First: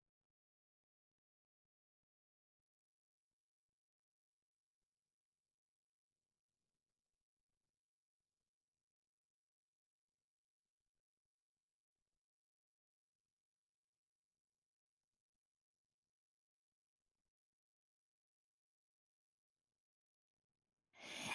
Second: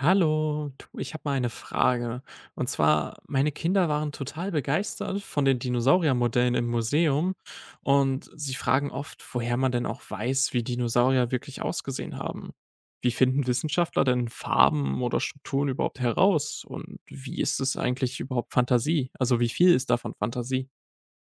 Hallo, du, ich habe mal eine Frage. Und zwar, meine Kinder waren total begeistert von den Dinosauriermodellen im Museum und sie fragen oft, woher man denn auch weiß, wie Dinosaurier wirklich ausgesehen haben. Wie finden Wissenschaftler denn Farben oder Strukturen überhaupt heraus? Und wie ist es eigentlich überhaupt Fantasie? Also wie viel ist davon Fantasie?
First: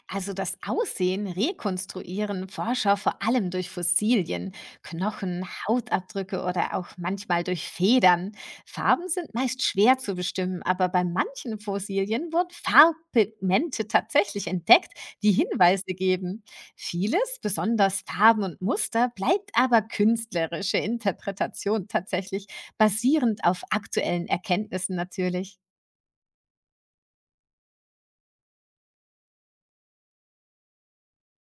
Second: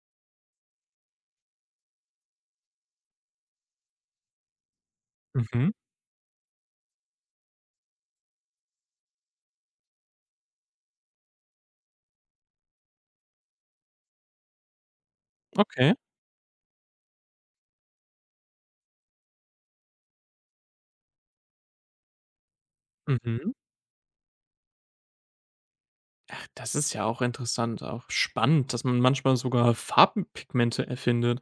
Also das Aussehen rekonstruieren Forscher vor allem durch Fossilien, Knochen, Mhm, Hautabdrücke oder auch manchmal durch Federn. Farben sind meist schwer zu bestimmen, aber bei manchen Fossilien wurden Farbpigmente tatsächlich entdeckt, die Hinweise okay. geben. Vieles, besonders Farben und Muster, bleibt aber künstlerische Interpretation tatsächlich, basierend Mhm. auf aktuellen Erkenntnissen natürlich. Das ist ja auch interessant, auch spannend, dass man manchmal sogar Farbpigmente erfindet.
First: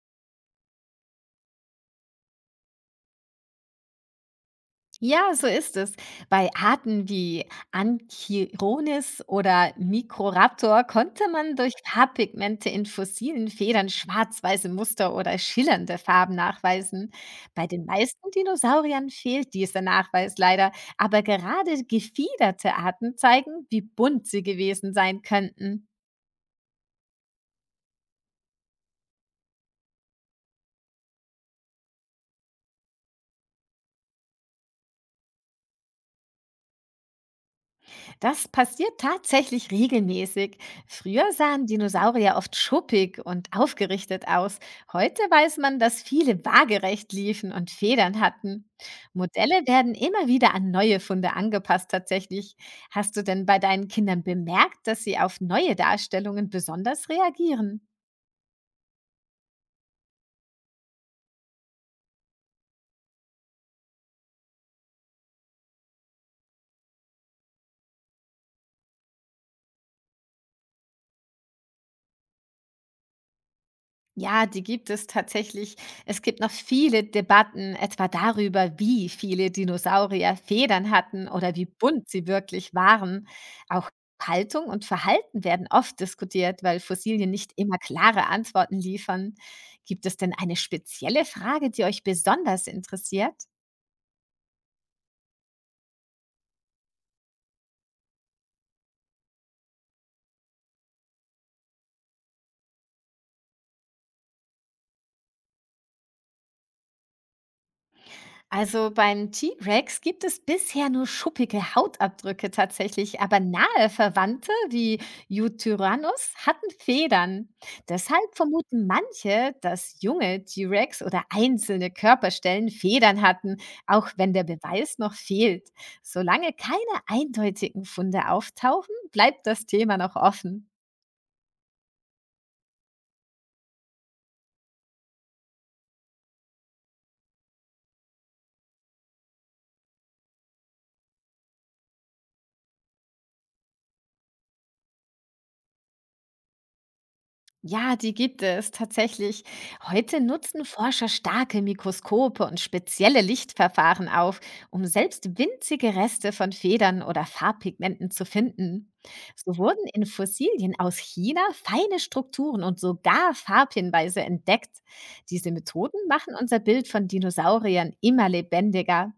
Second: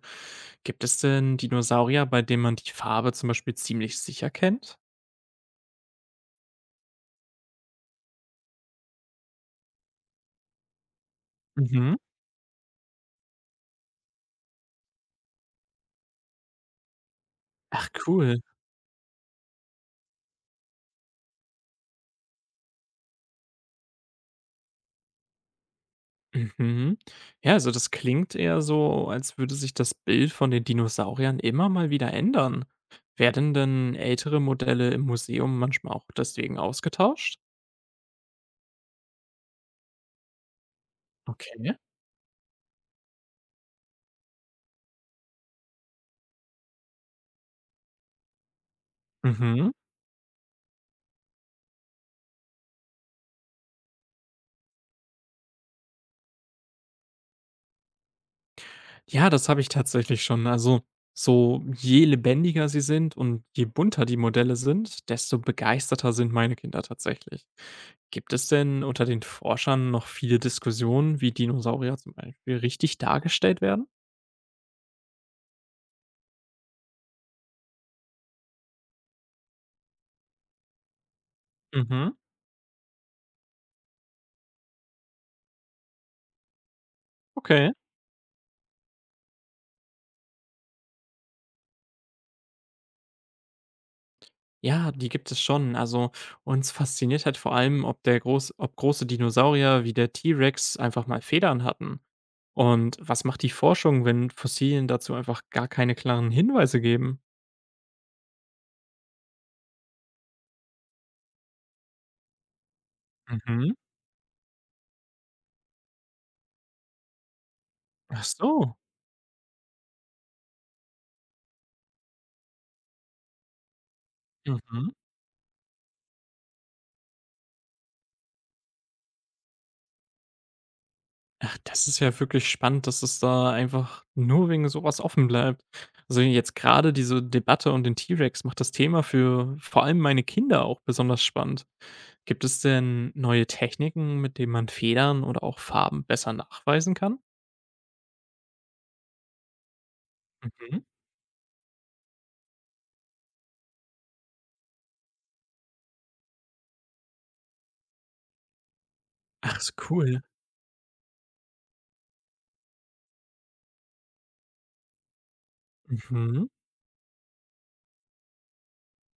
Gibt es denn Dinosaurier, bei denen man die Farbe zum Beispiel ziemlich sicher kennt? Ja, so ist es. Bei Arten wie Anchironis oder Microraptor konnte man durch Mhm. Farbpigmente in fossilen Federn schwarz-weiße Muster oder schillernde Farben nachweisen. Bei den Ach meisten cool. Dinosauriern fehlt dieser Nachweis leider, aber gerade gefiederte Arten zeigen, wie bunt sie gewesen sein könnten. Mhm. Ja, also das klingt eher so, als würde sich das Bild von den Dinosauriern immer mal wieder ändern. Werden denn ältere Modelle im Museum manchmal auch deswegen ausgetauscht? Das passiert tatsächlich regelmäßig. Früher sahen Okay. Dinosaurier oft schuppig und aufgerichtet aus. Heute weiß man, dass viele waagerecht liefen und Federn hatten. Modelle Mhm. werden immer wieder an neue Funde angepasst tatsächlich. Hast du denn bei deinen Kindern bemerkt, dass sie auf neue Darstellungen besonders reagieren? Ja, das habe ich tatsächlich schon. Also, so je lebendiger sie sind und je bunter die Modelle sind, desto begeisterter sind meine Kinder tatsächlich. Gibt es denn unter den Forschern noch viele Diskussionen, wie Dinosaurier zum Beispiel richtig dargestellt werden? Ja, die gibt es tatsächlich. Es gibt noch viele Debatten, etwa darüber, wie viele Dinosaurier Federn hatten oder wie bunt Mhm, sie wirklich waren. Auch Haltung und Verhalten werden oft diskutiert, weil Fossilien nicht okay. immer klare Antworten liefern. Gibt es denn eine spezielle Frage, die euch besonders interessiert? Ja, die gibt es schon. Also uns fasziniert halt vor allem, ob große Dinosaurier wie der T-Rex einfach mal Federn hatten. Und was macht die Forschung, wenn Fossilien dazu einfach gar keine klaren Hinweise geben? Also beim T-Rex gibt es bisher nur schuppige Hautabdrücke tatsächlich, aber Mhm. nahe Verwandte wie Eutyranus hatten Federn. Ach Deshalb so. vermuten manche, dass junge T-Rex oder einzelne Körperstellen Federn hatten, auch wenn der Mhm. Beweis noch fehlt. Solange keine eindeutigen Funde auftauchen, bleibt das Thema noch offen. Ach, das ist ja wirklich spannend, dass es da einfach nur wegen sowas offen bleibt. Also, jetzt gerade diese Debatte und den T-Rex macht das Thema für vor allem meine Kinder auch besonders spannend. Gibt es denn neue Techniken, mit denen man Federn oder auch Farben besser nachweisen kann? Ja, die gibt es tatsächlich. Heute nutzen Mhm. Forscher starke Mikroskope und spezielle Lichtverfahren auf, um selbst winzige Reste von Federn oder Farbpigmenten zu finden. Ach, So ist wurden in cool. Fossilien aus China feine Strukturen und sogar Farbhinweise entdeckt. Diese Methoden machen Mhm. unser Bild von Dinosauriern immer lebendiger.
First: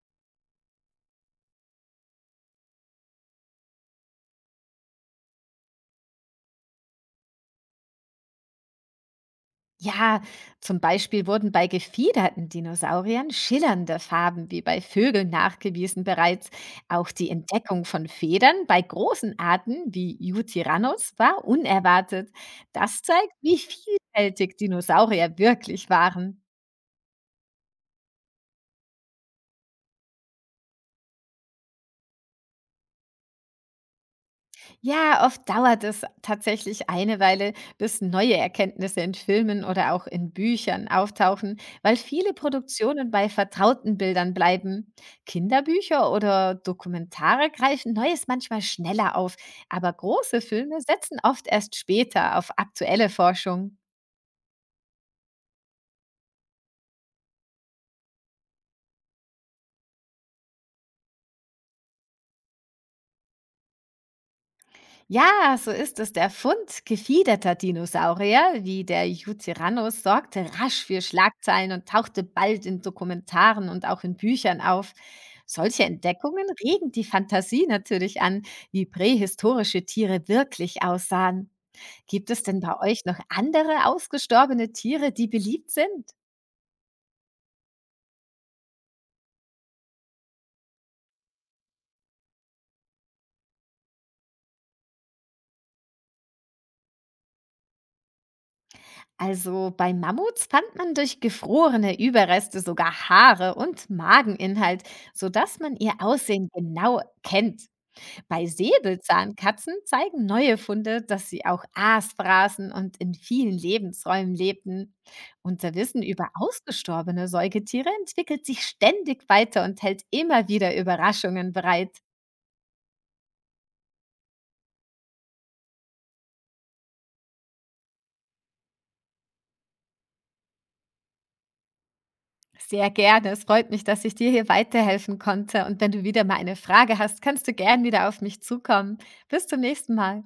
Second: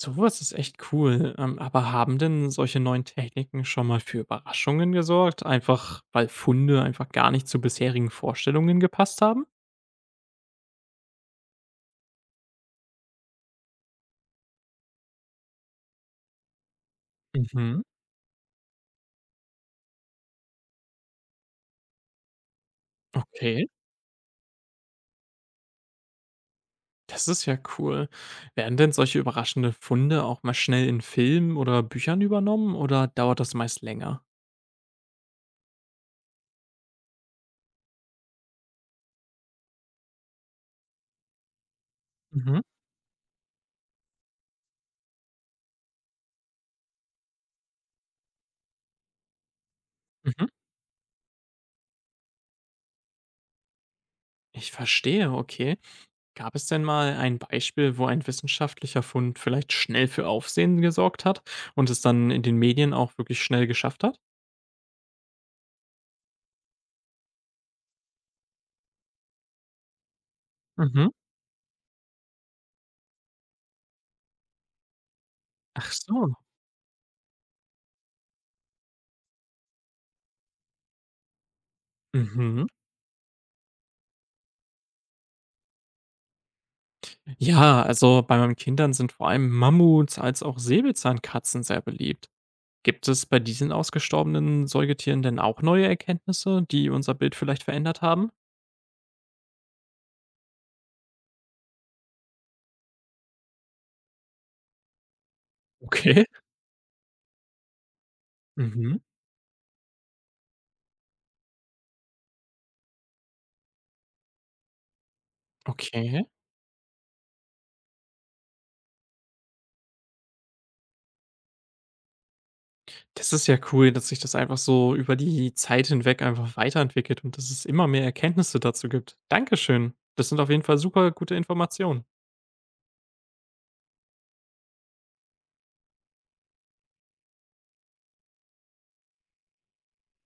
So was ist echt cool. Aber haben denn solche neuen Techniken schon mal für Überraschungen gesorgt? Einfach, weil Funde einfach gar nicht zu bisherigen Vorstellungen gepasst haben? Ja, zum Beispiel wurden bei gefiederten Dinosauriern schillernde Farben wie bei Vögeln nachgewiesen bereits. Auch die Mhm, Entdeckung von Federn bei großen Arten wie Eutyranus war unerwartet. Das zeigt, wie okay, vielfältig Dinosaurier wirklich waren. das ist ja cool. Werden denn solche überraschende Funde auch mal schnell in Filmen oder Büchern übernommen oder dauert das meist länger? Ja, oft dauert es tatsächlich eine Weile, bis neue Erkenntnisse in Filmen oder auch in Büchern auftauchen, weil viele Mhm, Produktionen bei vertrauten Bildern bleiben. Kinderbücher oder Dokumentare greifen Neues manchmal schneller auf, aber große mhm. Filme setzen oft erst später auf aktuelle Forschung. Ich verstehe, okay. Gab es denn mal ein Beispiel, wo ein wissenschaftlicher Fund vielleicht schnell für Aufsehen gesorgt hat und es dann in den Medien auch wirklich schnell geschafft hat? Ja, so ist es. Der Fund gefiederter Dinosaurier wie der Jucyrannus sorgte rasch für Mhm. Schlagzeilen und tauchte bald in Dokumentaren und auch in Büchern auf. Solche Ach so. Entdeckungen regen die Fantasie natürlich an, wie prähistorische Tiere wirklich aussahen. Gibt es denn Mhm. bei euch noch andere ausgestorbene Tiere, die beliebt sind? Ja, also bei meinen Kindern sind vor allem Mammuts als auch Säbelzahnkatzen sehr beliebt. Gibt es bei diesen ausgestorbenen Säugetieren denn auch neue Erkenntnisse, die unser Bild vielleicht verändert haben? Also bei Mammuts fand man durch gefrorene Überreste sogar Haare und Mageninhalt, sodass man ihr Okay. Aussehen genau kennt. Bei Mhm. Säbelzahnkatzen zeigen neue Funde, dass sie auch Aas fraßen und in vielen Lebensräumen lebten. Unser Wissen Okay. über ausgestorbene Säugetiere entwickelt sich ständig weiter und hält immer wieder Überraschungen bereit. Das ist ja cool, dass sich das einfach so über die Zeit hinweg einfach weiterentwickelt und dass es immer mehr Erkenntnisse dazu gibt. Dankeschön. Das sind auf jeden Fall super gute Informationen. Sehr gerne. Es freut mich, dass ich dir hier weiterhelfen konnte. Und wenn du wieder mal eine Frage hast, kannst du gern wieder auf mich zukommen. Bis zum nächsten Mal.